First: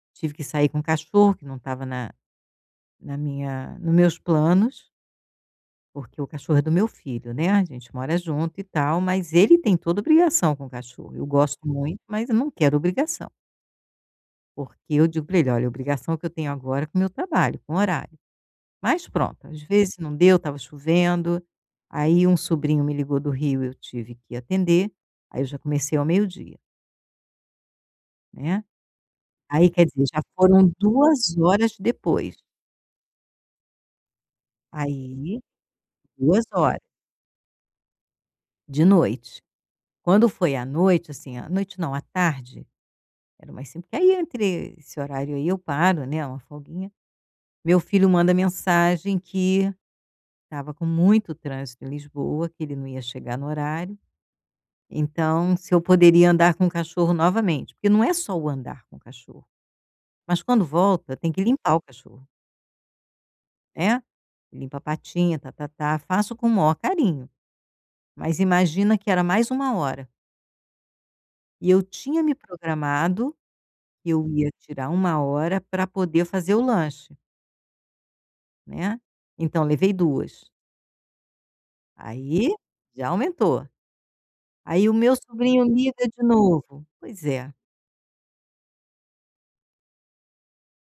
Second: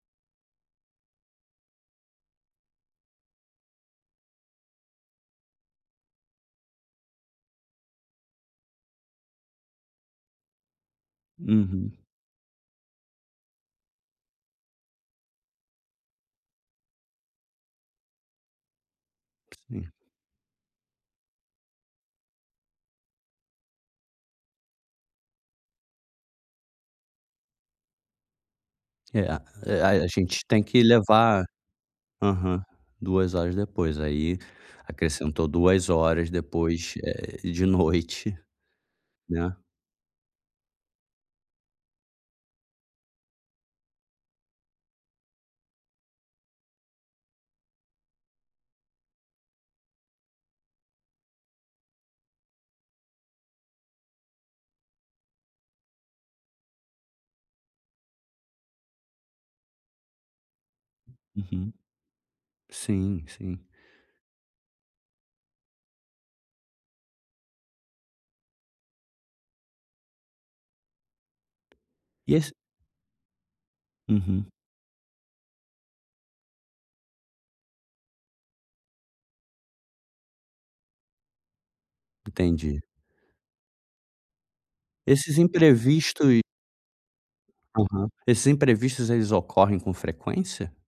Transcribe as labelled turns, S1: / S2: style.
S1: Tive que sair com cachorro que não estava na na minha no meus planos. Porque o cachorro é do meu filho, né, a gente mora junto e tal, mas ele tem toda a obrigação com o cachorro. Eu gosto
S2: Uhum.
S1: muito, mas eu não quero obrigação. Porque eu digo para ele: "Olha, obrigação que eu tenho agora com o meu trabalho, com horário". Mas pronto, às
S2: Hum.
S1: vezes não deu, estava chovendo. Aí um sobrinho me ligou do Rio. Eu tive que atender. Aí eu já comecei ao meio-dia. Né.
S2: É, a
S1: Aí
S2: é,
S1: quer dizer,
S2: a
S1: já
S2: gente tem
S1: foram
S2: que
S1: 2
S2: levar
S1: horas depois.
S2: aham. 2 horas depois. Aí,
S1: Aí
S2: acrescentou 2 horas
S1: 2 hora.
S2: depois, eh, de noite,
S1: De noite.
S2: né.
S1: Quando foi à noite assim, à noite, não, à tarde, era mais cin que ai entre esse horário aí eu paro, né, uma folguinha. Meu filho manda mensagem que estava com muito trânsito em Lisboa, que ele não ia chegar no horário, então, se eu poderia andar com o cachorro novamente. Porque não é só o andar com o cachorro, mas quando volta tem que
S2: Uhum.
S1: limpar o cachorro.
S2: Sim, sim.
S1: Né, limpa a patinha, ta-ta-tá. Faço com o maior carinho, mas imagina que era mais 1 hora. E eu tinha me
S2: E esse
S1: programado que eu ia
S2: Uhum.
S1: tirar 1 hora para poder fazer o lanche. Né, então levei 2. Aí,
S2: Entendi.
S1: já aumentou. Aí o meu
S2: Esses
S1: sobrinho liga
S2: imprevisto
S1: de novo. Pois é.
S2: Aham. Esses imprevistos eles ocorrem com frequência?